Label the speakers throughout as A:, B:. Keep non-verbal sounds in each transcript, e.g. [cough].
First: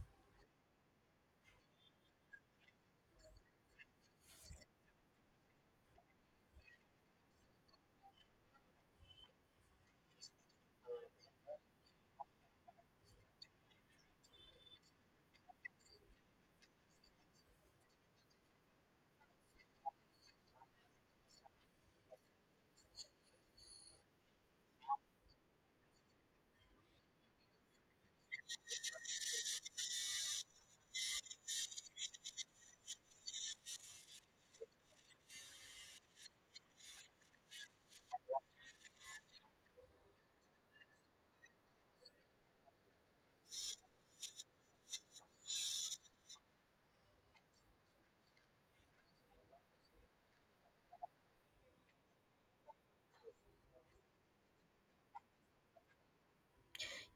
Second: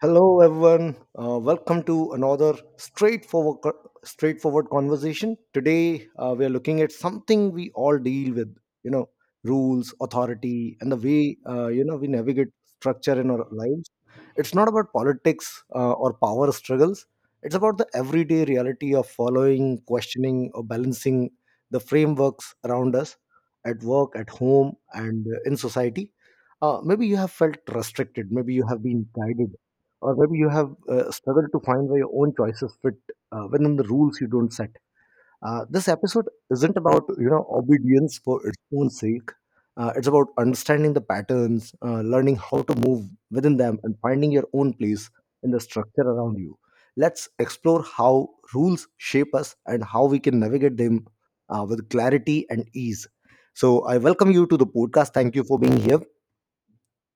A: Hello, everyone. Welcome to another straightforward, straightforward conversation. Today, we are looking at something we all deal with. You know, rules, authority, and the way we navigate structure in our lives. It's not about politics or power struggles. It's about the everyday reality of following, questioning, or balancing the frameworks around us at work, at home, and in society. Maybe you have felt restricted, maybe you have been guided, or maybe you have struggled to find where your own choices fit within the rules you don't set. This episode isn't about obedience for its own sake. It's about understanding the patterns, learning how to move within them, and finding your own place in the structure around you. Let's explore how rules shape us and how we can navigate them with clarity and ease. So, I welcome you to the podcast. Thank you for being here.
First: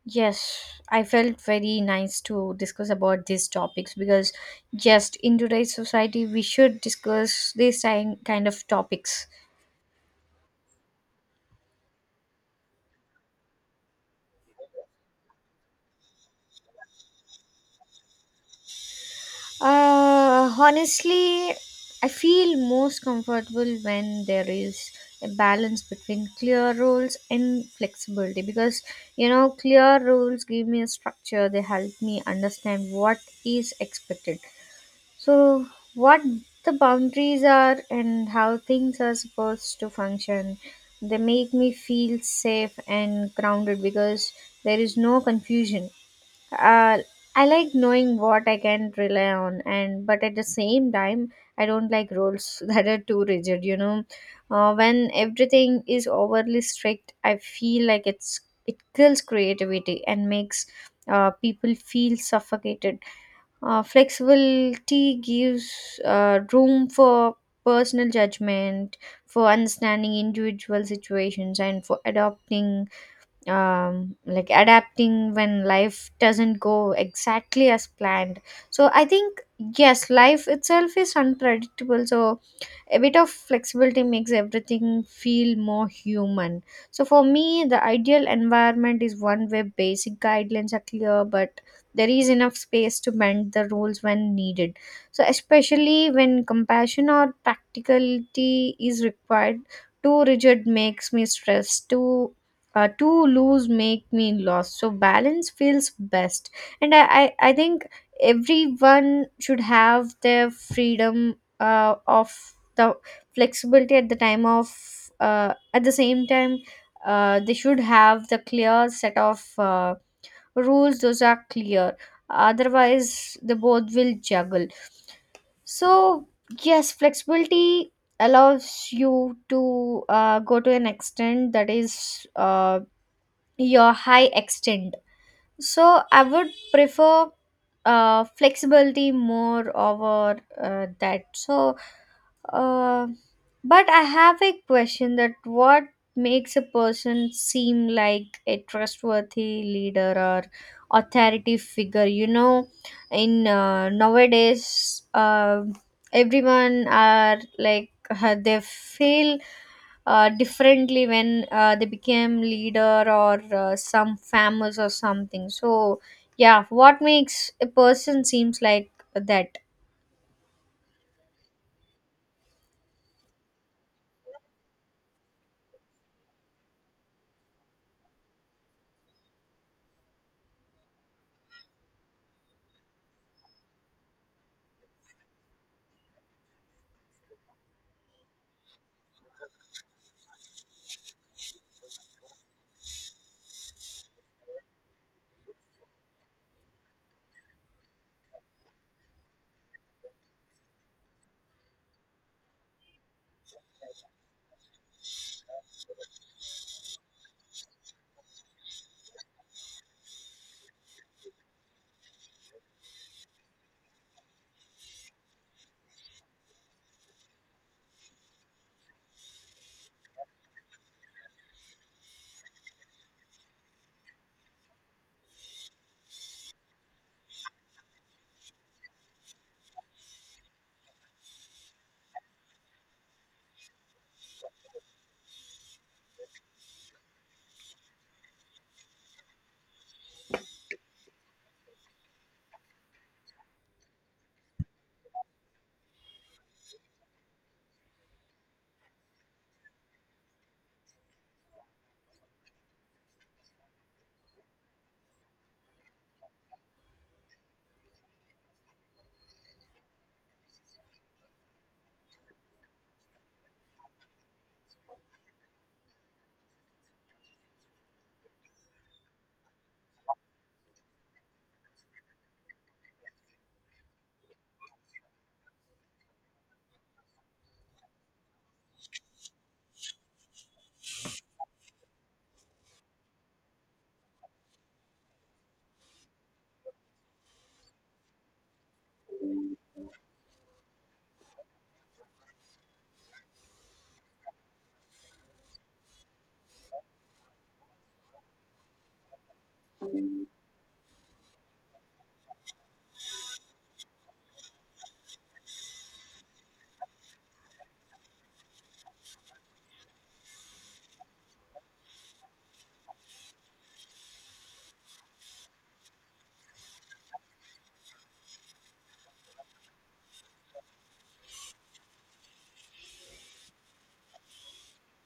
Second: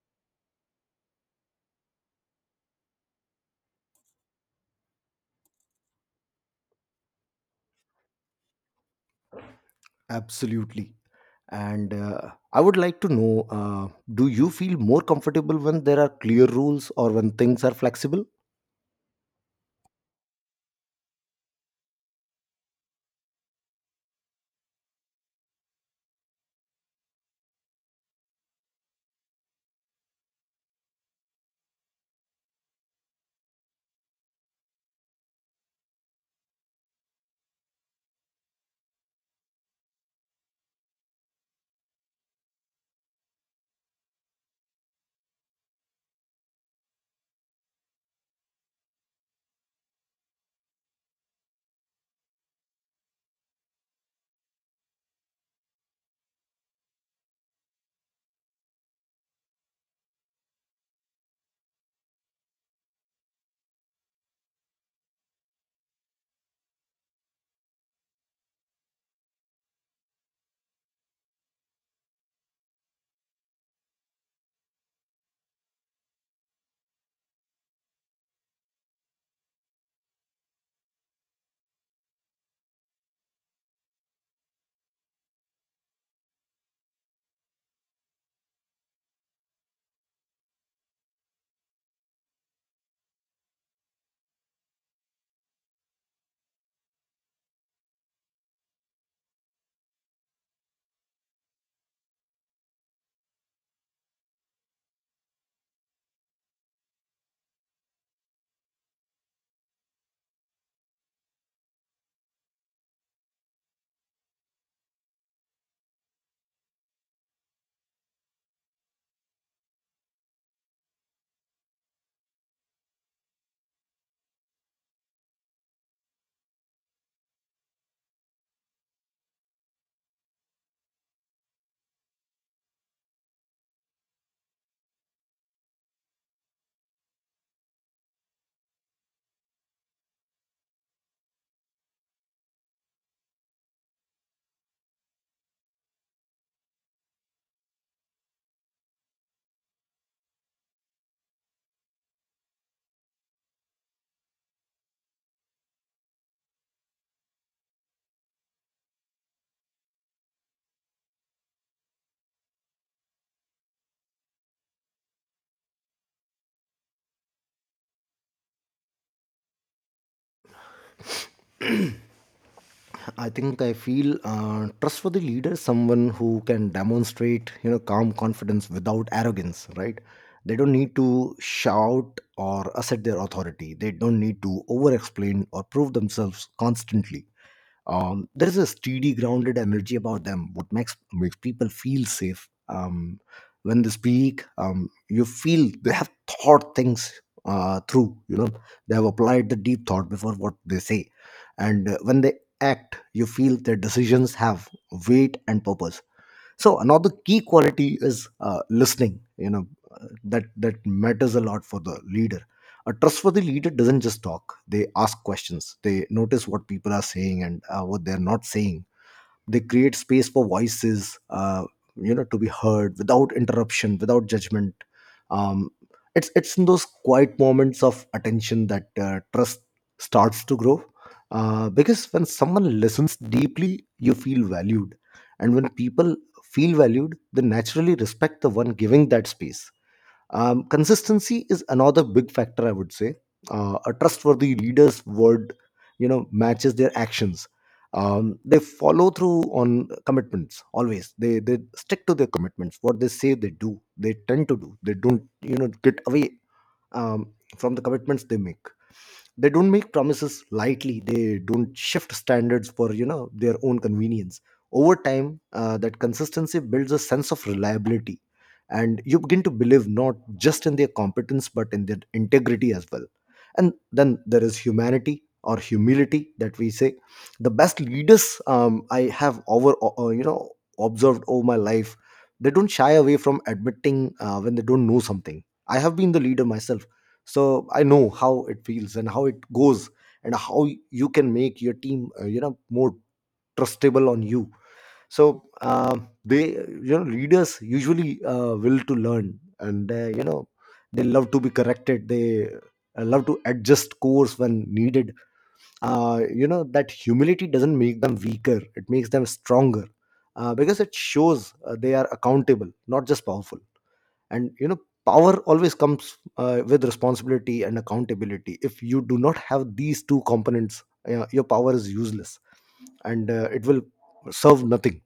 B: Yes, I felt very nice to discuss about these topics because just in today's society we should discuss these kind of topics.
A: Absolutely. And I would like to know, do you feel more comfortable when there are clear rules or when things are flexible?
B: Honestly, I feel most comfortable when there is a balance between clear rules and flexibility because clear rules give me a structure, they help me understand what is expected. So, what the boundaries are and how things are supposed to function, they make me feel safe and grounded because there is no confusion. Uh, I like knowing what I can rely on, and but at the same time, I don't like rules [laughs] that are too rigid. When everything is overly strict, I feel like it kills creativity and makes people feel suffocated. Flexibility gives room for personal judgment, for understanding individual situations, and for adopting like adapting when life doesn't go exactly as planned. So I think, yes, life itself is unpredictable, so a bit of flexibility makes everything feel more human. So for me, the ideal environment is one where basic guidelines are clear but there is enough space to bend the rules when needed, so especially when compassion or practicality is required. Too rigid makes me stressed, too too loose make me lost, so balance feels best. And I think everyone should have their freedom of the flexibility at the time of, at the same time, they should have the clear set of rules those are clear, otherwise they both will juggle. So yes, flexibility allows you to go to an extent that is your high extent. So I would prefer flexibility more over that. So, uh, but I have a question that what makes a person seem like a trustworthy leader or authority figure? You know, in nowadays, everyone are like [laughs] they feel differently when they became leader or some famous or something. So yeah, what makes a person seems like that?
A: I think I feel trustworthy leader is someone who can demonstrate, you know, calm confidence without arrogance, right? They don't need to shout or assert their authority. They don't need to over explain or prove themselves constantly. There is a steady, grounded energy about them, what makes people feel safe. When they speak, you feel they have thought things through. You know, they have applied the deep thought before what they say, and when they act, you feel their decisions have weight and purpose. So another key quality is listening, you know, that matters a lot for the leader. A trustworthy leader doesn't just talk, they ask questions, they notice what people are saying and what they're not saying. They create space for voices, to be heard without interruption, without judgment. um, it's in those quiet moments of attention that trust starts to grow, because when someone listens deeply, you feel valued. And when people feel valued, they naturally respect the one giving that space. Consistency is another big factor, I would say. A trustworthy leader's word, you know, matches their actions. They follow through on commitments always. They stick to their commitments. What they say, they do. They tend to do. They don't, you know, get away um, from the commitments they make. They don't make promises lightly. They don't shift standards for their own convenience. Over time, that consistency builds a sense of reliability, and you begin to believe not just in their competence but in their integrity as well. And then there is humanity or humility that we say. The best leaders, I have over you know, observed over my life, they don't shy away from admitting when they don't know something. I have been the leader myself, so I know how it feels and how it goes, and how you can make your team, you know, more trustable on you. So they, you know, leaders usually will to learn and, you know, they love to be corrected. They love to adjust course when needed. Uh, you know, that humility doesn't make them weaker, it makes them stronger, because it shows they are accountable, not just powerful. And you know, power always comes with responsibility and accountability. If you do not have these two components, your power is useless, and it will serve nothing.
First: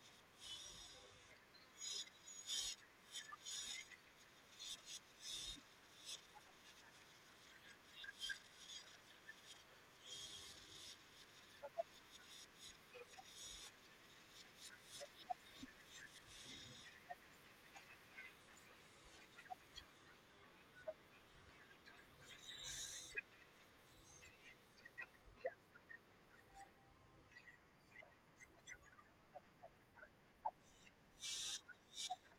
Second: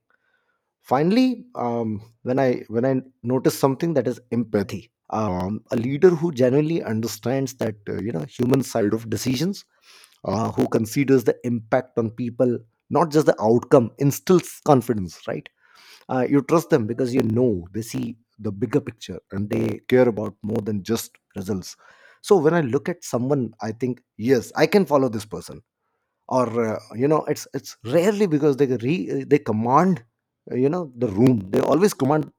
A: Finally, when I notice something, that is empathy. Um, a leader who genuinely understands that, you know, human side of decisions, who considers the impact on people, not just the outcome, instills confidence, right? Uh, you trust them because you know they see the bigger picture and they care about more than just results. So when I look at someone, I think, yes, I can follow this person. Or, you know, it's rarely because they command, you know, the room. They always command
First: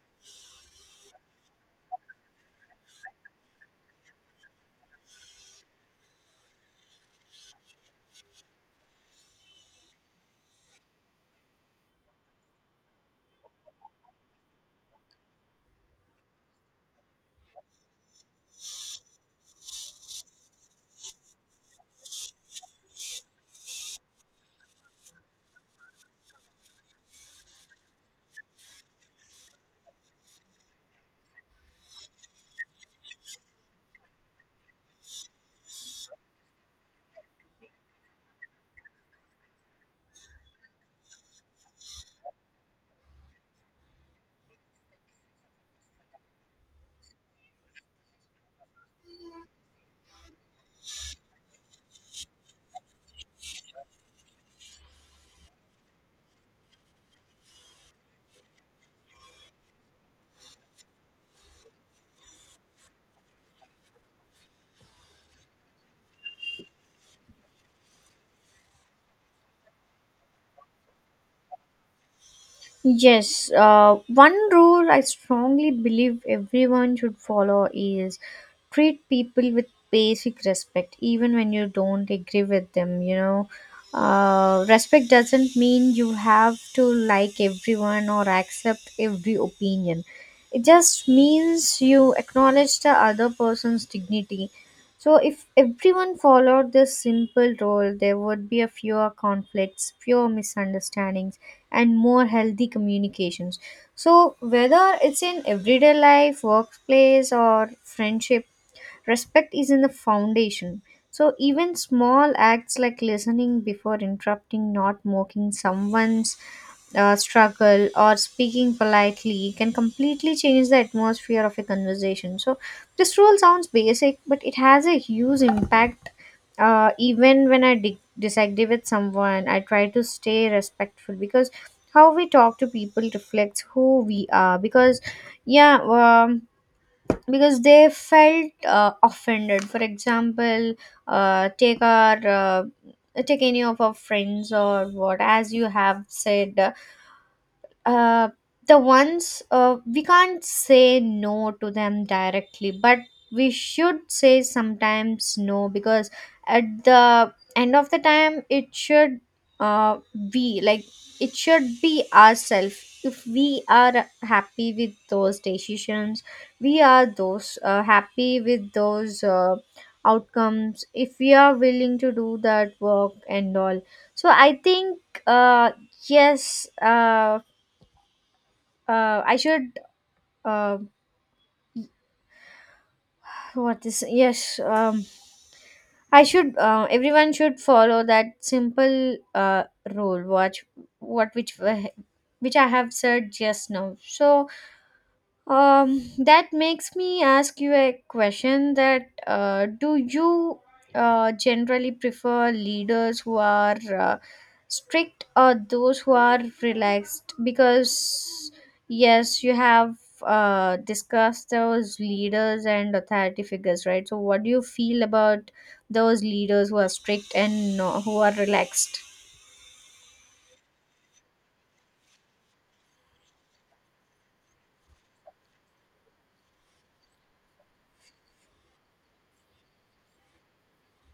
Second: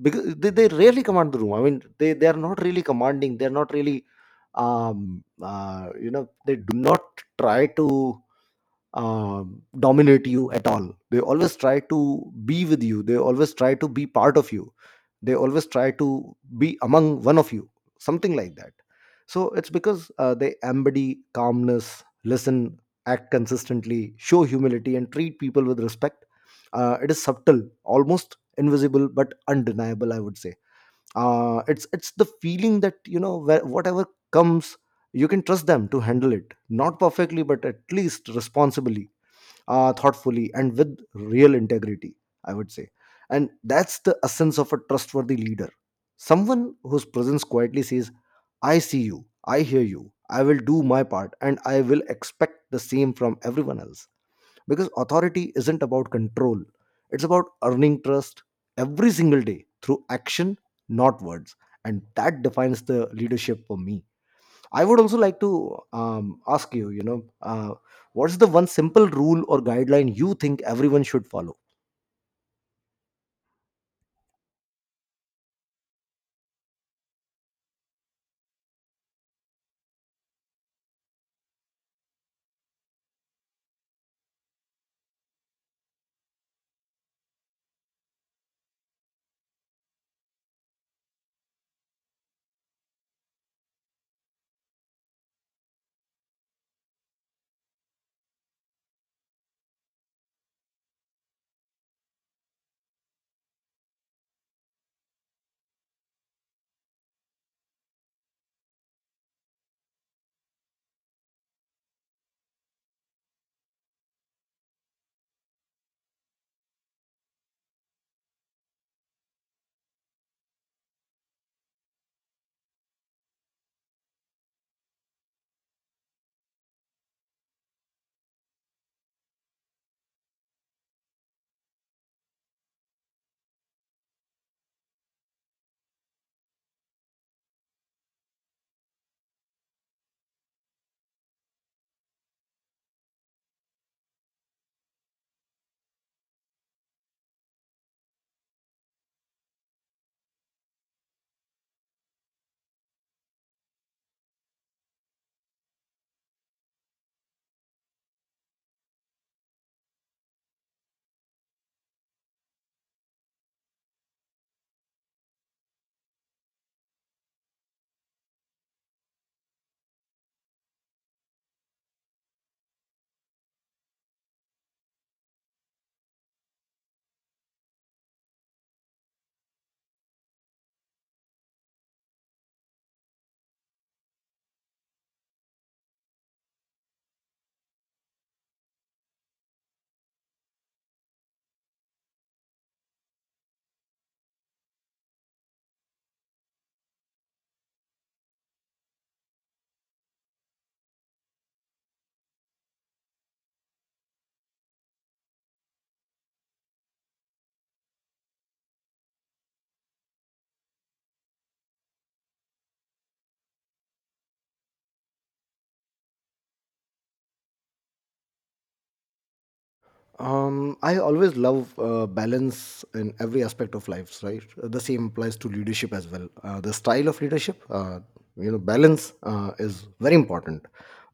A: because they rarely command the room. I mean, they are not really commanding, they're not really you know, they do not try to dominate you at all. They always try to be with you. They always try to be part of you. They always try to be among one of you. Something like that. So it's because they embody calmness, listen, act consistently, show humility, and treat people with respect. It is subtle, almost invisible, but undeniable. I would say it's the feeling that, you know, whatever comes, you can trust them to handle it. Not perfectly, but at least responsibly, thoughtfully, and with real integrity, I would say. And that's the essence of a trustworthy leader, someone whose presence quietly says, I see you, I hear you, I will do my part, and I will expect the same from everyone else. Because authority isn't about control, it's about earning trust every single day through action, not words. And that defines the leadership for me. I would also like to ask you, you know, what's the one simple rule or guideline you think everyone should follow?
B: Yes, one rule I strongly believe everyone should follow is treat people with basic respect, even when you don't agree with them. You know, respect doesn't mean you have to like everyone or accept every opinion. It just means you acknowledge the other person's dignity. So, if everyone followed this simple rule, there would be a fewer conflicts, fewer misunderstandings and more healthy communications. So, whether it's in everyday life, workplace, or friendship, respect is in the foundation. So, even small acts like listening before interrupting, not mocking someone's struggle or speaking politely can completely change the atmosphere of a conversation. So, this rule sounds basic, but it has a huge impact. Even when I disagree with someone, I try to stay respectful because how we talk to people reflects who we are. Because, yeah, because they felt offended. For example, uh, take our. Uh, take any of our friends or what as you have said, uh, the ones we can't say no to them directly, but we should say sometimes no because at the end of the time it should uh, be like it should be ourselves. If we are happy with those decisions, we are those happy with those outcomes if we are willing to do that work and all. So I think, uh, yes, I should, uh, what is yes, I should, everyone should follow that simple rule watch what which I have said just now. So um, that makes me ask you a question that do you generally prefer leaders who are strict or those who are relaxed? Because yes, you have discussed those leaders and authority figures, right? So, what do you feel about those leaders who are strict and who are relaxed?
A: I always love balance in every aspect of lives, right? The same applies to leadership as well. The style of leadership, you know, balance is very important.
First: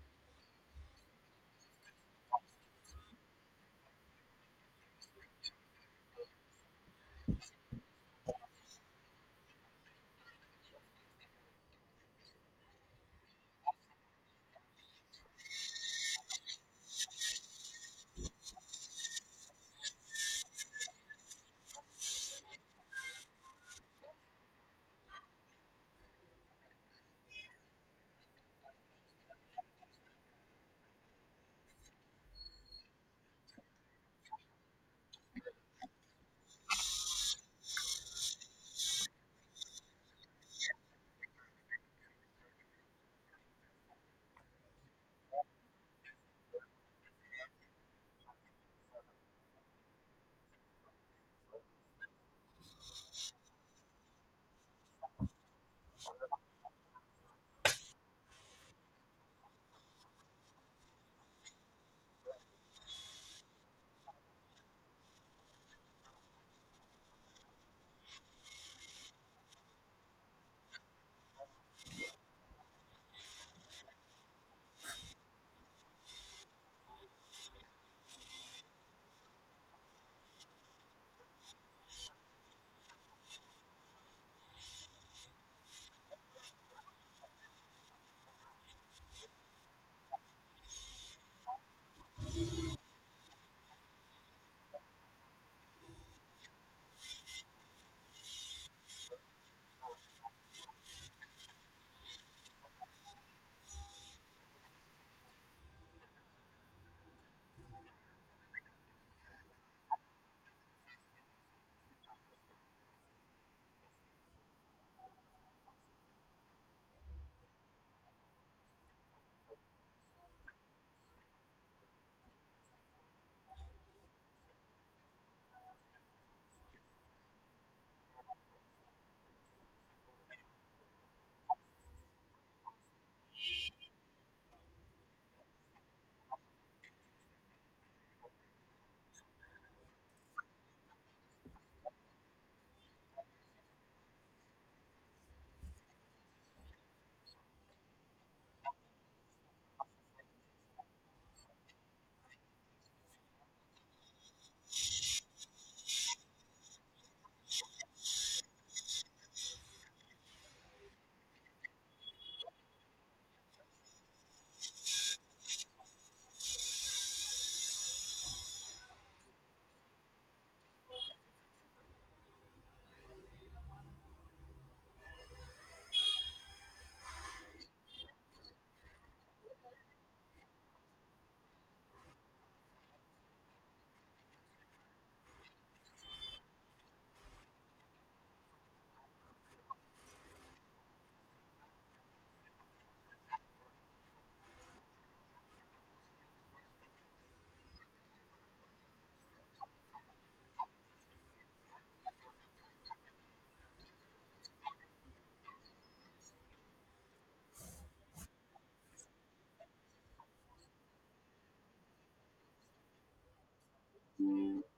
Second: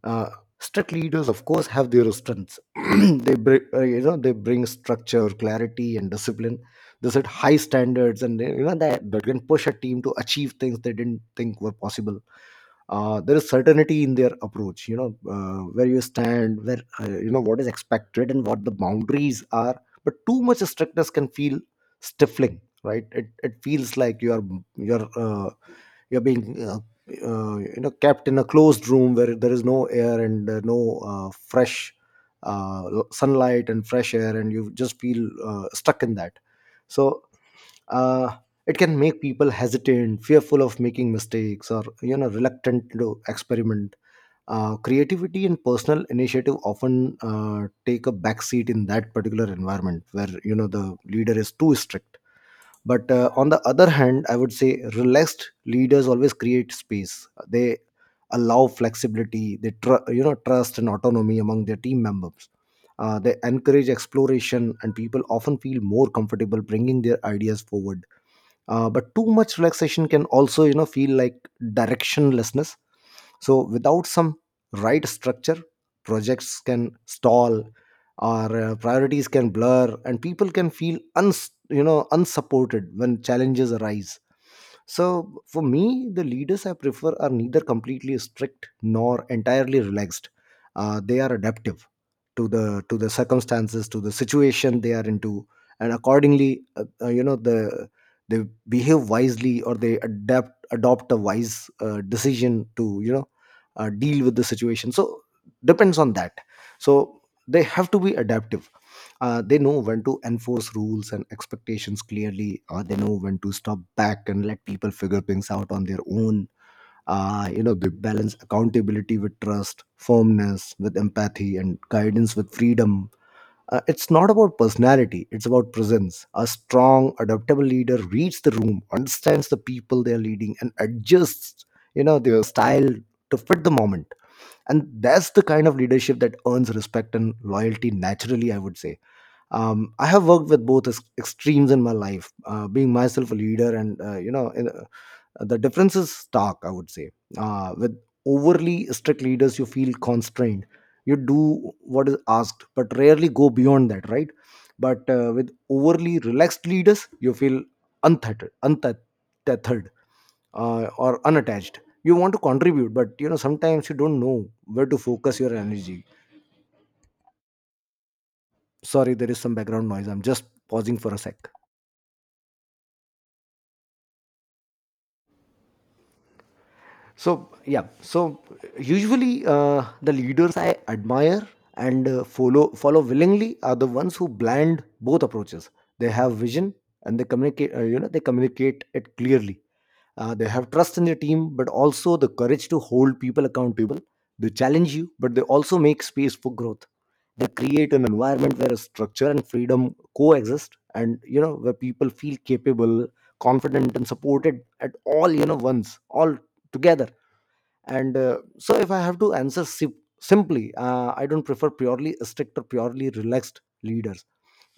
A: Uh, strict leaders, of course, have their strengths. [clears throat] They bring, you know, they bring structure, clarity, and discipline. They set high standards, and they, you know, that can push a team to achieve things they didn't think were possible. There is certainty in their approach, you know, where you stand, where, you know, what is expected and what the boundaries are. But too much strictness can feel stifling, right? It feels like you are, you're uh, you're being, you know, kept in a closed room where there is no air and, no, fresh, sunlight and fresh air, and you just feel stuck in that. So, uh, it can make people hesitant, fearful of making mistakes, or, you know, reluctant to experiment. Uh, creativity and personal initiative often take a backseat in that particular environment where, you know, the leader is too strict. But on the other hand, I would say relaxed leaders always create space. They allow flexibility, you know, trust and autonomy among their team members. Uh, they encourage exploration, and people often feel more comfortable bringing their ideas forward. Uh, but too much relaxation can also, you know, feel like directionlessness. So without some right structure, projects can stall, or priorities can blur, and people can feel, you know, unsupported when challenges arise. So for me, the leaders I prefer are neither completely strict nor entirely relaxed. Uh, they are adaptive to the circumstances, to the situation they are into. And accordingly, you know, they behave wisely, or they adapt adopt a wise decision to, you know, deal with the situation. So depends on that. So they have to be adaptive. Uh, they know when to enforce rules and expectations clearly, or they know when to stop back and let people figure things out on their own. Uh, you know, they balance accountability with trust, firmness with empathy, and guidance with freedom. It's not about personality, it's about presence. A strong, adaptable leader reads the room, understands the people they are leading, and adjusts, you know, their style to fit the moment. And that's the kind of leadership that earns respect and loyalty naturally, I would say. I have worked with both extremes in my life, being myself a leader and, you know, in, the difference is stark, I would say. Uh, with overly strict leaders, you feel constrained. You do what is asked but rarely go beyond that, right? But with overly relaxed leaders, you feel untethered, or unattached. You want to contribute, but, you know, sometimes you don't know where to focus your energy. Sorry, there is some background noise, I'm just pausing for a sec. So yeah, so usually the leaders I admire and follow willingly are the ones who blend both approaches. They have vision and they communicate. You know, they communicate it clearly. They have trust in their team, but also the courage to hold people accountable. They challenge you, but they also make space for growth. They create an environment where structure and freedom coexist, and you know where people feel capable, confident, and supported at all you know once, all together and so if I have to answer simply, I don't prefer purely strict or purely relaxed leaders.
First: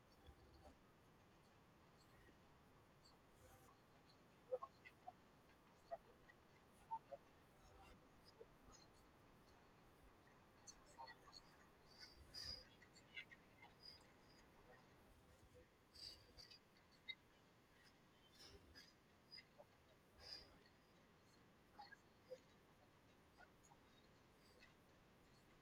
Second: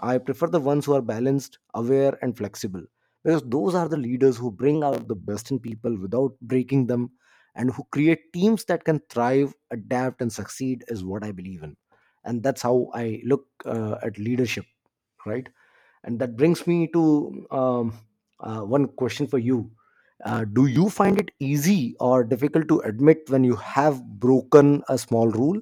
A: I prefer the ones who are balanced, aware, and flexible, because those are the leaders who bring out the best in people without breaking them, and who create teams that can thrive, adapt, and succeed is what I believe in. And that's how I look at leadership, right? And that brings me to one question for you. Do you find it easy or difficult to admit when you have broken a small rule?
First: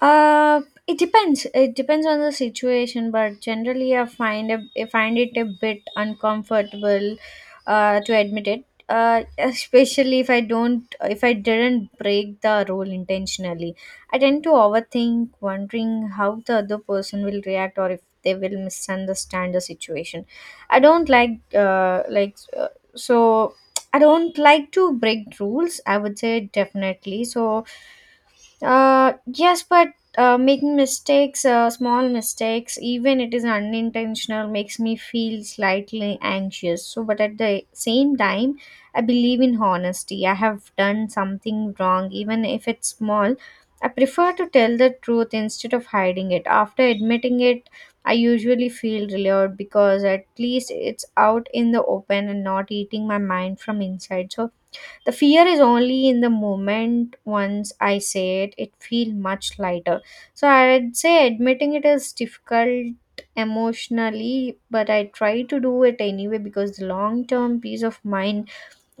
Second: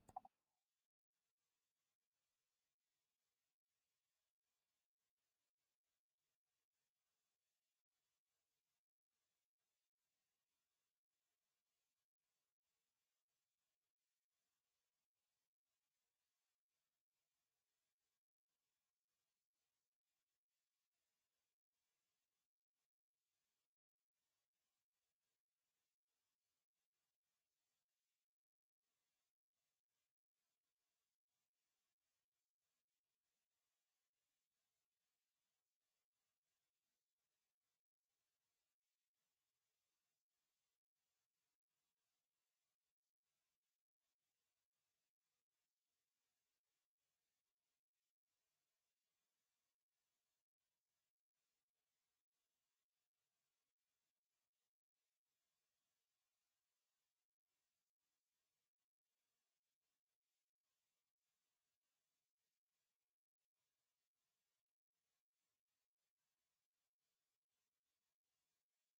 B: It depends. It depends on the situation, but generally, I find it a bit uncomfortable, to admit it. Especially if I don't, if I didn't break the rule intentionally, I tend to overthink, wondering how the other person will react or if they will misunderstand the situation. I don't like, so I don't like to break rules, I would say definitely. So yes, but making mistakes, small mistakes, even it is unintentional, makes me feel slightly anxious. So, but at the same time, I believe in honesty. I have done something wrong, even if it's small, I prefer to tell the truth instead of hiding it. After admitting it, I usually feel relieved because at least it's out in the open and not eating my mind from inside. So, the fear is only in the moment, once I say it, it feel much lighter. So I'd say admitting it is difficult emotionally, but I try to do it anyway because the long term peace of mind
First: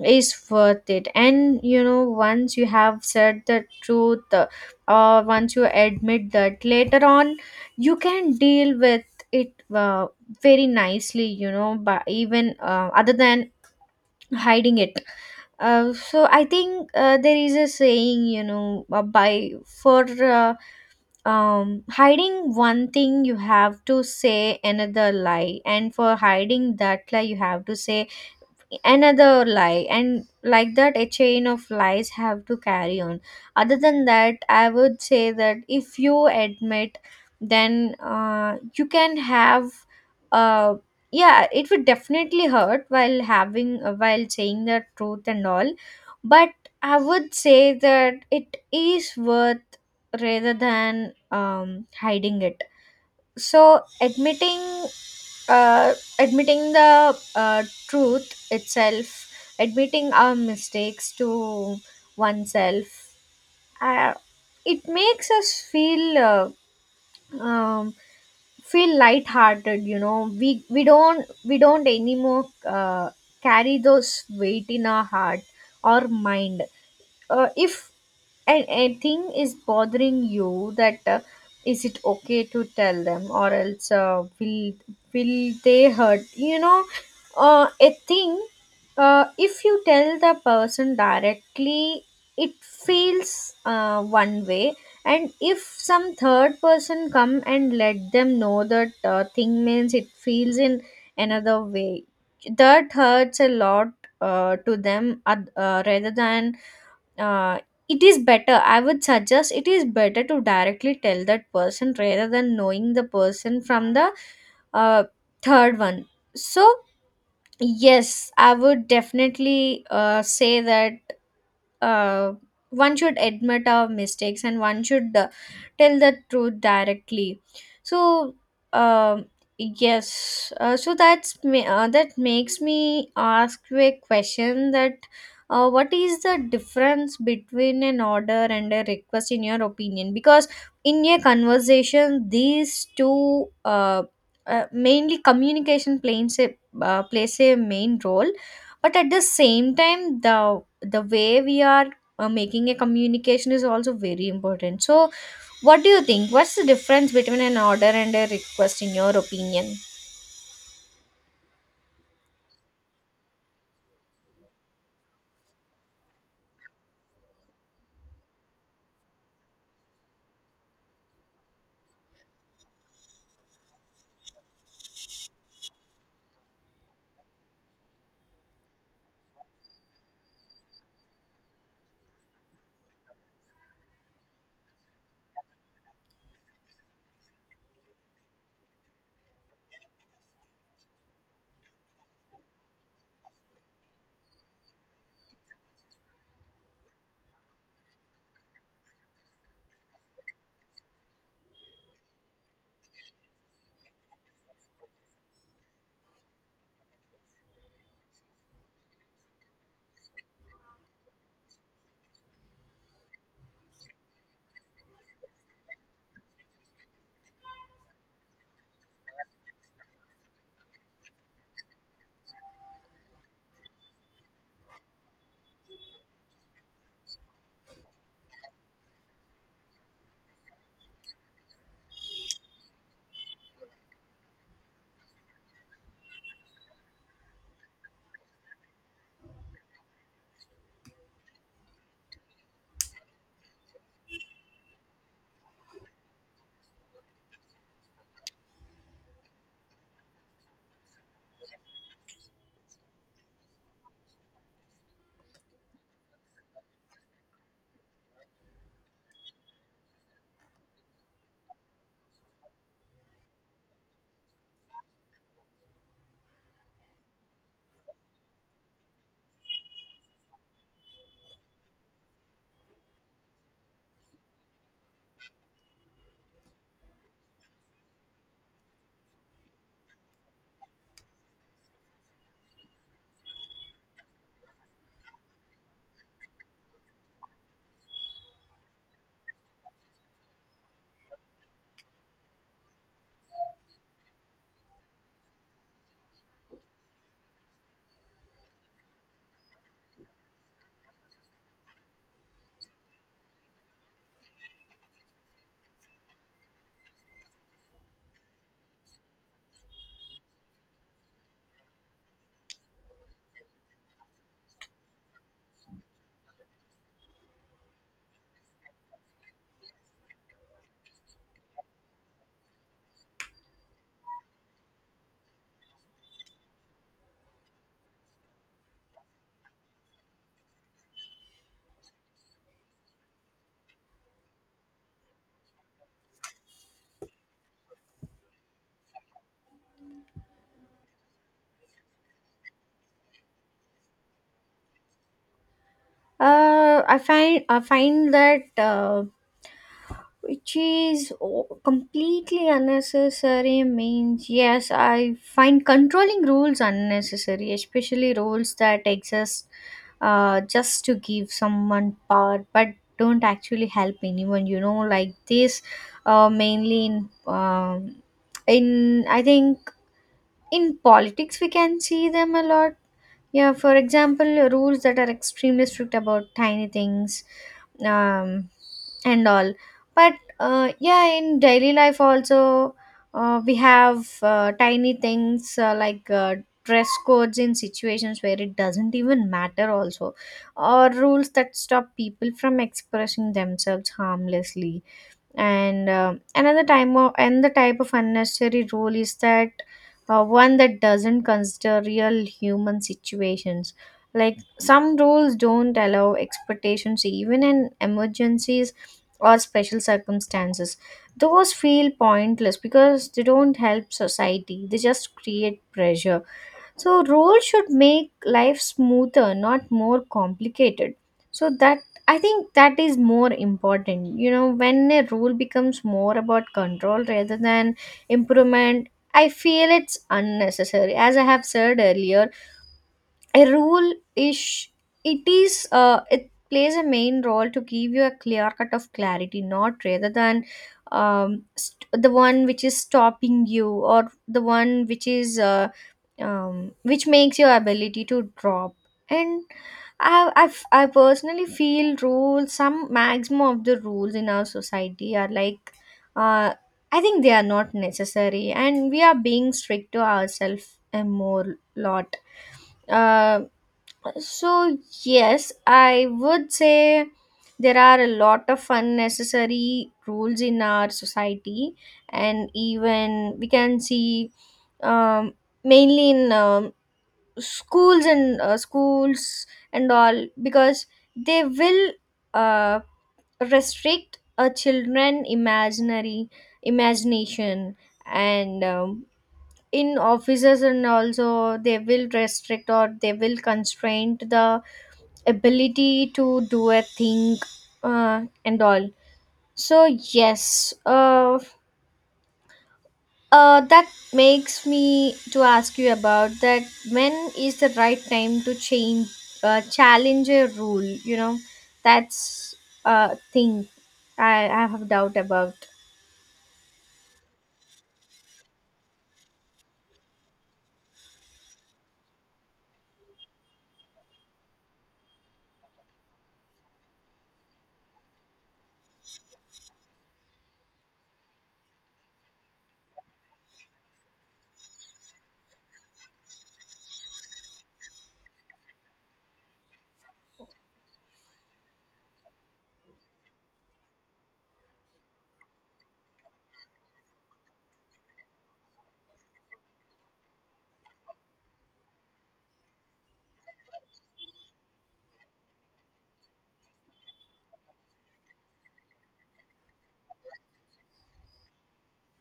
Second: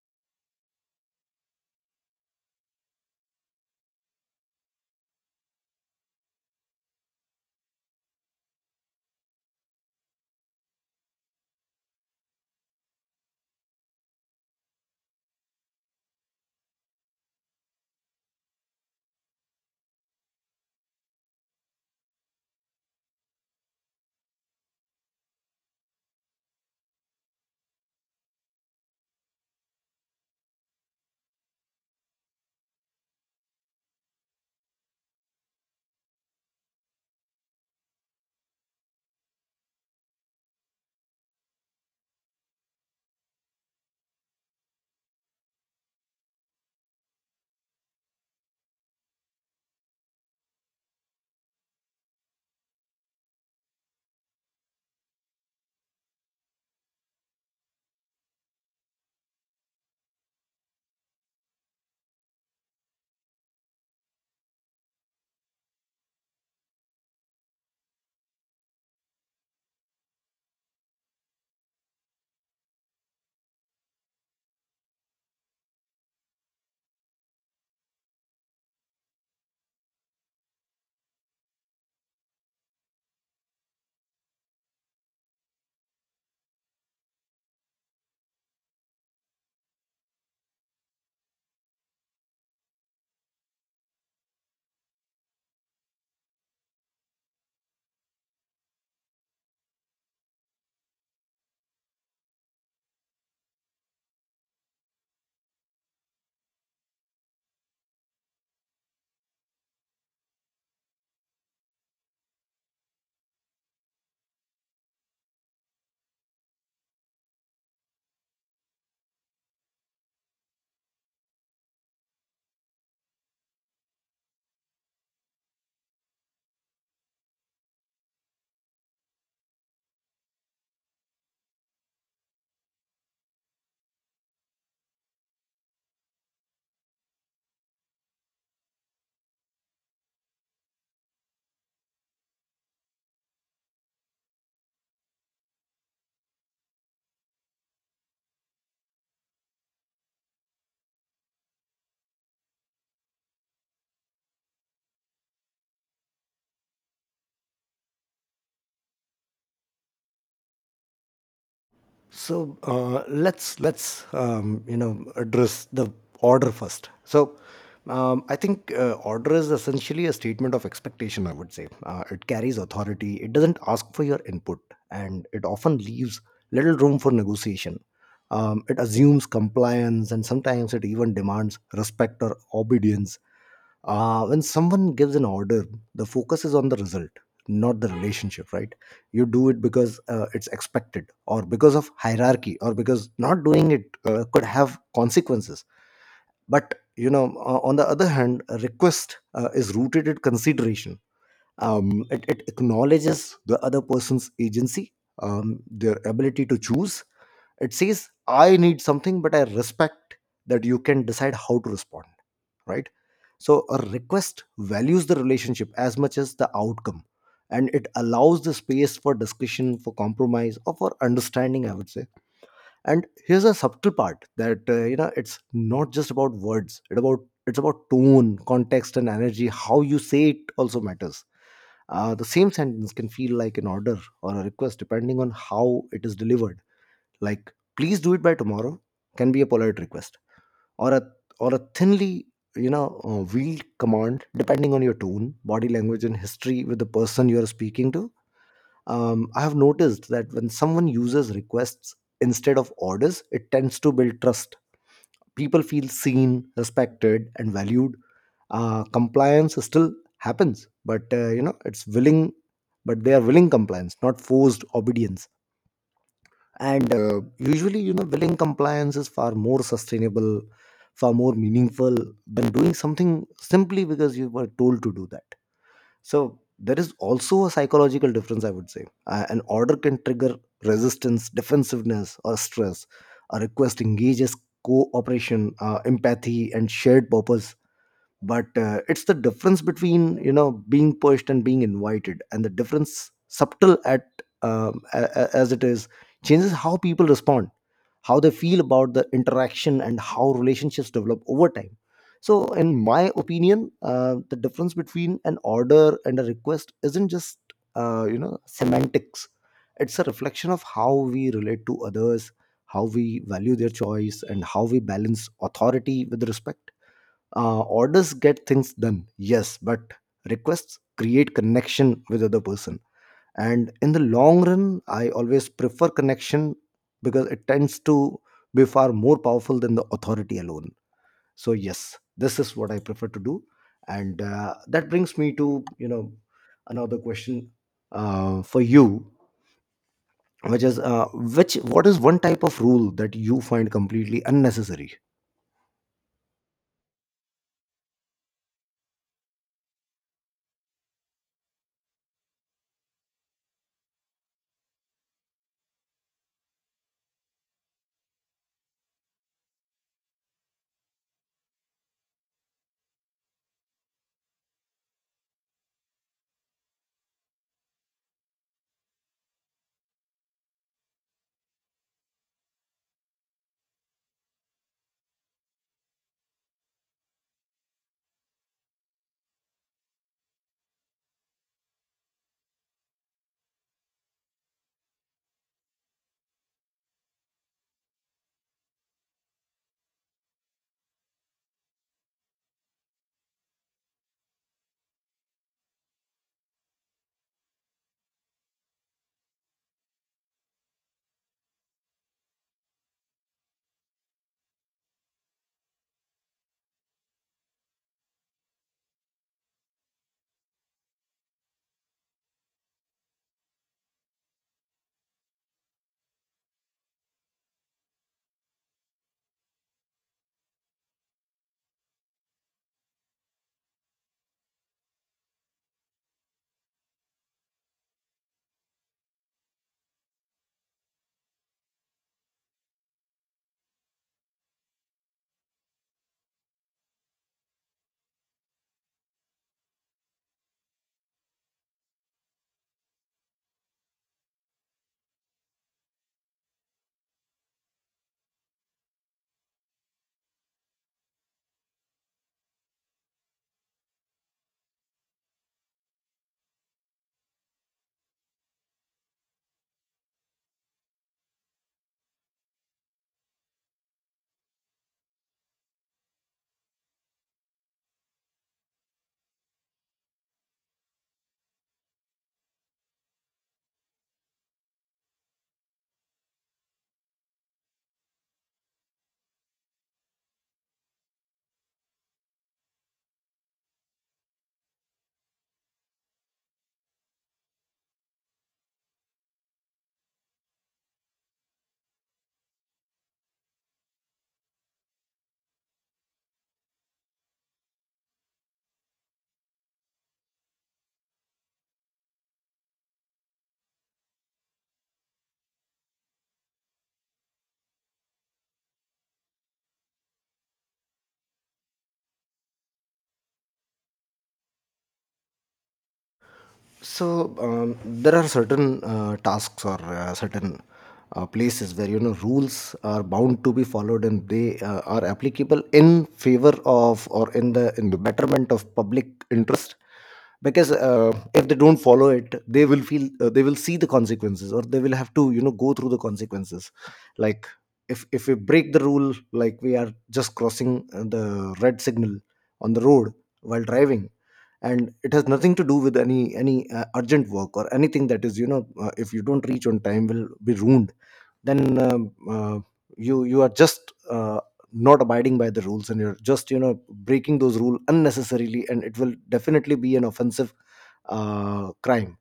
B: is worth it. And you know, once you have said the truth, or once you admit that later on, you can deal with it very nicely, you know, but even other than hiding it, so I think there is a saying, you know, by for hiding one thing you have to say another lie, and for hiding that lie you have to say another lie, and like that a chain of lies have to carry on. Other than that, I would say that if you admit, then you can have, uh, yeah, it would definitely hurt while having while saying the truth and all, but I would say that it is worth rather than hiding it. So admitting, admitting the truth itself, admitting our mistakes to oneself, uh, it makes us feel um, feel lighthearted. You know, we don't anymore carry those weight in our heart or mind. If and a thing is bothering you that is it okay to tell them or else will they hurt, you know? A thing If you tell the person directly, it feels one way, and if some third person come and let them know that thing, means it feels in another way, that hurts a lot to them rather than, uh, it is better, I would suggest it is better to directly tell that person rather than knowing the person from the uh, third one. So yes, I would definitely say that uh, one should admit our mistakes and one should tell the truth directly. So um yes, so that's me, that makes me ask you a question that what is the difference between an order and a request in your opinion? Because in a conversation these two mainly communication plays a plays a main role, but at the same time the way we are making a communication is also very important. So what do you think, what's the difference between an order and a request in your opinion?
A: So let's you know address the order first. So I think order is essentially a statement of expectation. I would say it carries authority. It doesn't ask for your input, and it often leaves little room for negotiation. It assumes compliance, and sometimes it even demands respect or obedience. When someone gives an order, the focus is on the result, not the relationship, right? You do it because it's expected, or because of hierarchy, or because not doing it could have consequences. But you know, on the other hand, a request is rooted in consideration. It acknowledges the other person's agency, their ability to choose. It says I need something but I respect that you can decide how to respond, right? So a request values the relationship as much as the outcome, and it allows the space for discussion, for compromise, or for understanding, I would say. And here's a subtle part, that you know it's not just about words. It's about tone, context, and energy. How you say it also matters. The same sentence can feel like an order or a request depending on how it is delivered. Like, please do it by tomorrow can be a polite request, or a or a thinly, you know, wheeled command, depending on your tone, body language, and history with the person you are speaking to. I have noticed that when someone uses requests instead of orders, it tends to build trust. People feel seen, respected, and valued. Compliance still happens, but you know it's willing. But they are willing compliance, not forced obedience. And usually you know willing compliance is far more sustainable, far more meaningful than doing something simply because you were told to do that. So there is also a psychological difference, I would say. An order can trigger resistance, defensiveness, or stress. A request engages cooperation, empathy, and shared purpose. But it's the difference between you know being pushed and being invited, and the difference subtle at as it is, changes how people respond, how they feel about the interaction, and how relationships develop over time. So in my opinion, the difference between an order and a request isn't just, you know, semantics. It's a reflection of how we relate to others, how we value their choice, and how we balance authority with respect. Orders get things done, yes, but requests create connection with other person. And in the long run, I always prefer connection because it tends to be far more powerful than the authority alone. So yes, this is what I prefer to do, and that brings me to, you know, another question for you, which is which what is one type of rule that you find completely unnecessary?
B: I find that which is completely unnecessary means, yes, I find controlling rules unnecessary, especially rules that exist just to give someone power but don't actually help anyone, you know, like this, mainly in I think in politics we can see them a lot. Yeah, for example, rules that are extremely strict about tiny things, um, and all. But yeah, in daily life also, we have tiny things, like dress codes in situations where it doesn't even matter also, or rules that stop people from expressing themselves harmlessly. And another time of and the type of unnecessary rule is that one that doesn't consider real human situations, like some rules don't allow expectations even in emergencies or special circumstances. Those feel pointless because they don't help society, they just create pressure. So, roles should make life smoother, not more complicated. So, that I think that is more important. You know, when a rule becomes more about control rather than improvement, I feel it's unnecessary. As I have said earlier, a rule is, it is it plays a main role to give you a clear cut of clarity, not rather than the one which is stopping you or the one which is which makes your ability to drop. And I personally feel rules, some maximum of the rules in our society are like, uh, I think they are not necessary and we are being strict to ourselves a more lot. uh, so, yes, I would say there are a lot of unnecessary rules in our society, and even we can see um, mainly in schools and all because they will uh, restrict a children imaginary imagination. And in offices and also they will restrict or they will constrain the ability to do a thing, and all. So yes, that makes me to ask you about that, when is the right time to change, challenge a rule, you know, that's a thing I have doubt about.
A: So there are certain tasks or certain places where you know rules are bound to be followed and they are applicable in favor of or in the betterment of public interest, because if they don't follow it they will feel, they will see the consequences, or they will have to you know go through the consequences. Like, if we break the rule, like we are just crossing the red signal on the road while driving, and it has nothing to do with any urgent work or anything that is, you know, if you don't reach on time will be ruined, then um, uh, you are just, not abiding by the rules, and you're just, you know, breaking those rules unnecessarily, and it will definitely be an offensive crime.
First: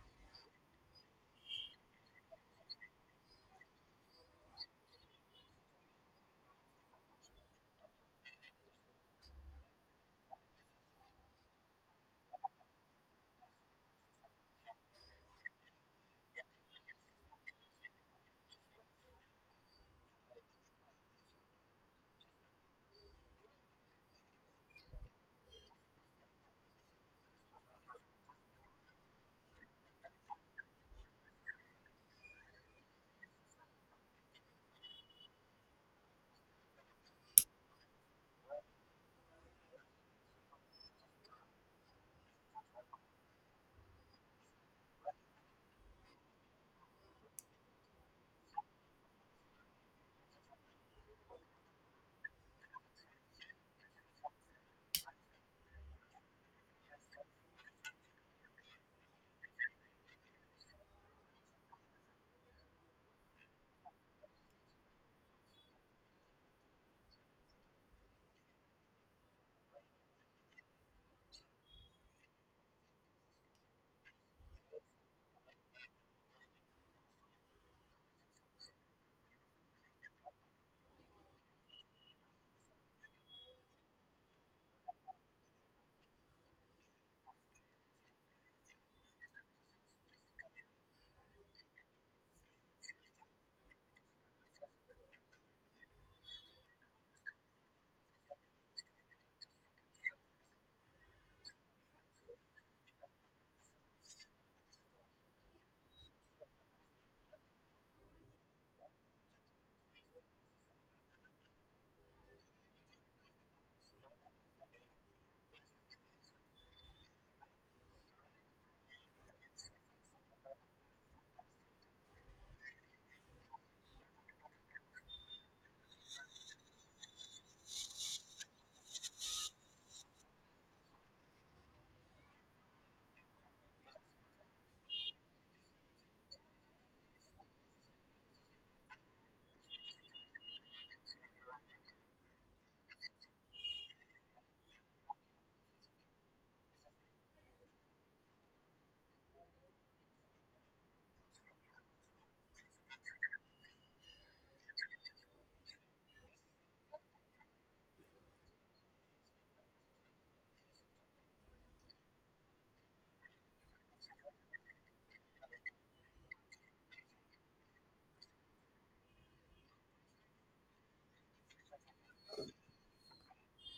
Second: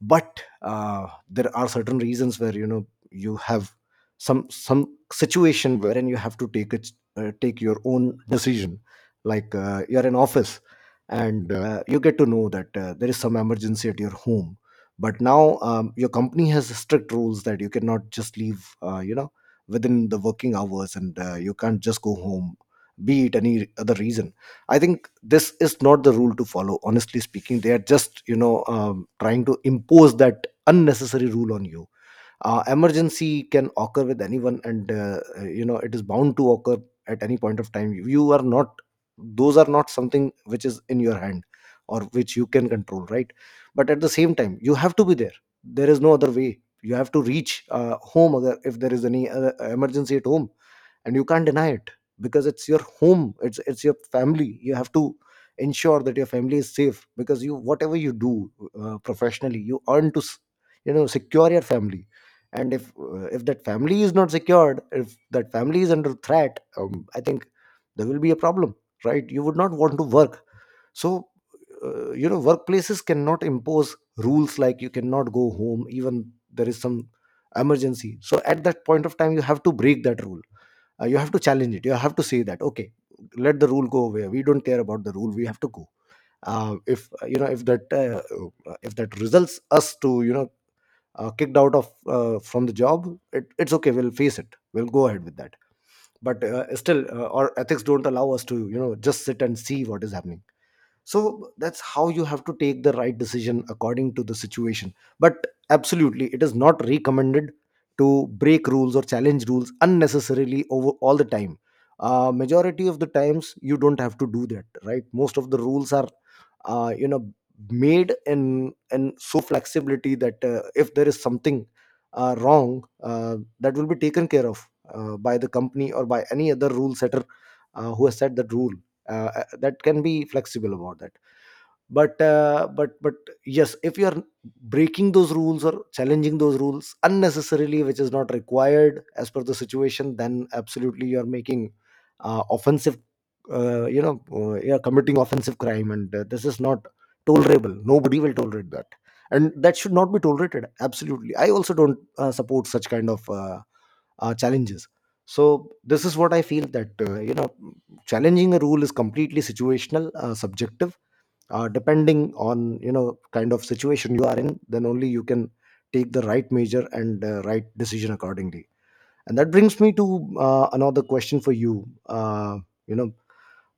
A: But there are certain reasons where, you know, you have some situation wherein you have to take your own decision. Like you're in office and you get to know that there is some emergency at your home. But now your company has strict rules that you cannot just leave, you know, within the working hours, and you can't just go home, be it any other reason. I think this is not the rule to follow, honestly speaking. They are just, you know, trying to impose that unnecessary rule on you. Emergency can occur with anyone, and you know it is bound to occur at any point of time. You are not, those are not something which is in your hand or which you can control, right? But at the same time you have to be there. There is no other way, you have to reach home, if there is any emergency at home, and you can't deny it because it's your home, it's your family. You have to ensure that your family is safe, because you, whatever you do professionally, you earn to s- you know, secure your family. And if that family is not secured, if that family is under threat, I think there will be a problem, right? You would not want to work. So you know, workplaces cannot impose rules like you cannot go home even there is some emergency. So at that point of time you have to break that rule. You have to challenge it. You have to say that okay, let the rule go away. We don't care about the rule. We have to go. If you know, if that results us to, you know, kicked out of, from the job, it's okay. We'll face it. We'll go ahead with that. But still, our ethics don't allow us to, you know, just sit and see what is happening. So that's how you have to take the right decision according to the situation. But absolutely, it is not recommended to break rules or challenge rules unnecessarily over all the time. Majority of the times you don't have to do that, right? Most of the rules are, you know, made in so flexibility that if there is something wrong, that will be taken care of by the company or by any other rule setter who has set that rule. That can be flexible about that. But but yes, if you are breaking those rules or challenging those rules unnecessarily, which is not required as per the situation, then absolutely you are making offensive, you know, you are committing offensive crime, and this is not tolerable. Nobody will tolerate that, and that should not be tolerated. Absolutely, I also don't support such kind of challenges. So this is what I feel, that you know, challenging a rule is completely situational, subjective, depending on, you know, kind of situation you are in, then only you can take the right measure and right decision accordingly. And that brings me to another question for you. You know,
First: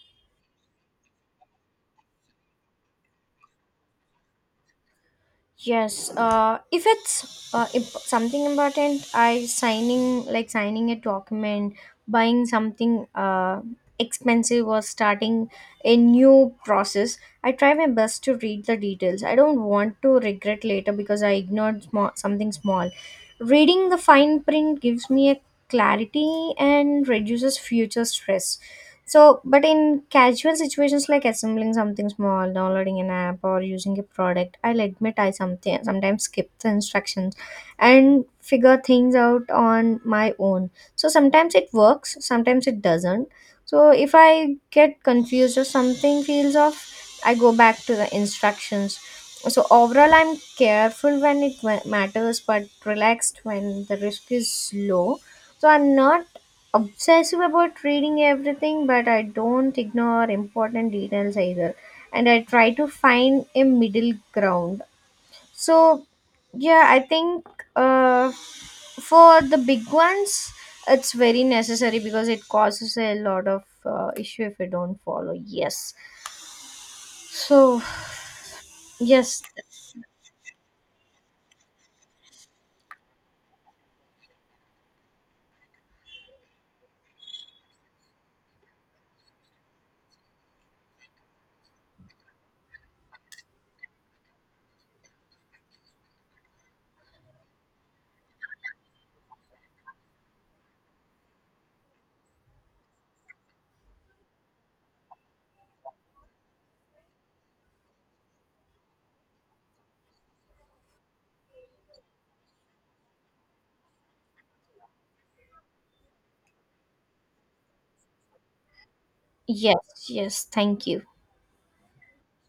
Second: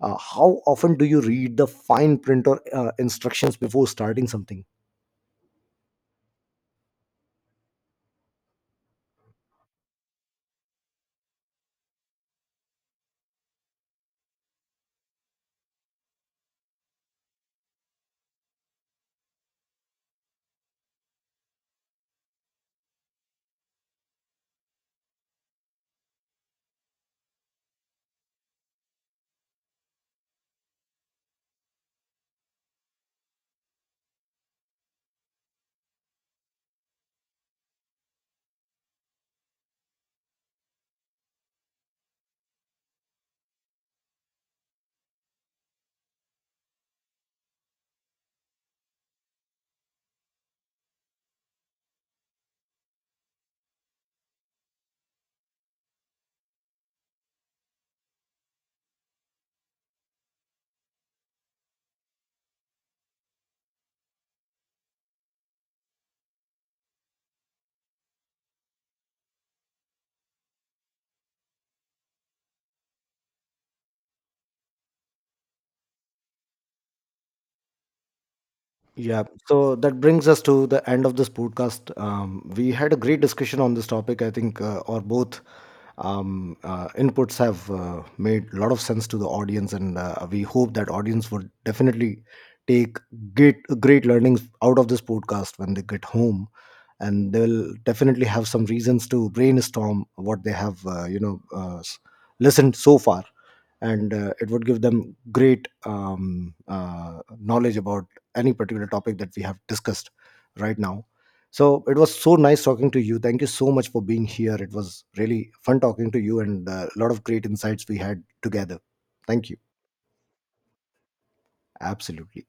A: how often do you read the fine print or instructions before starting something?
B: Yes, if it's something important, I signing like signing a document, buying something expensive, or starting a new process, I try my best to read the details. I don't want to regret later because I ignored something small. Reading the fine print gives me a clarity and reduces future stress. So, but in casual situations like assembling something small, downloading an app, or using a product, I'll admit I something sometimes skip the instructions and figure things out on my own. So sometimes it works, sometimes it doesn't. So if I get confused or something feels off, I go back to the instructions. So overall, I'm careful when it matters, but relaxed when the risk is low. So I'm not obsessive about reading everything, but I don't ignore important details either, and I try to find a middle ground. So, yeah, I think uh, for the big ones, it's very necessary because it causes a lot of issue if you don't follow. Yes. So,
A: Yeah,
B: yes,
A: so that brings us to the end of this podcast. We had a great discussion on this topic. I think our both inputs have made a lot of sense to the audience, and we hope that audience would definitely take great learnings out of this podcast when they get home, and they'll definitely have some reasons to brainstorm what they have, you know, listened so far, and it would give them great knowledge about any particular topic that we have discussed right now. So it was so nice talking to you. Thank you so much for being here. It was really fun talking to you, and a lot of great insights we had together. Thank you.
B: yes. Thank you.
A: Absolutely.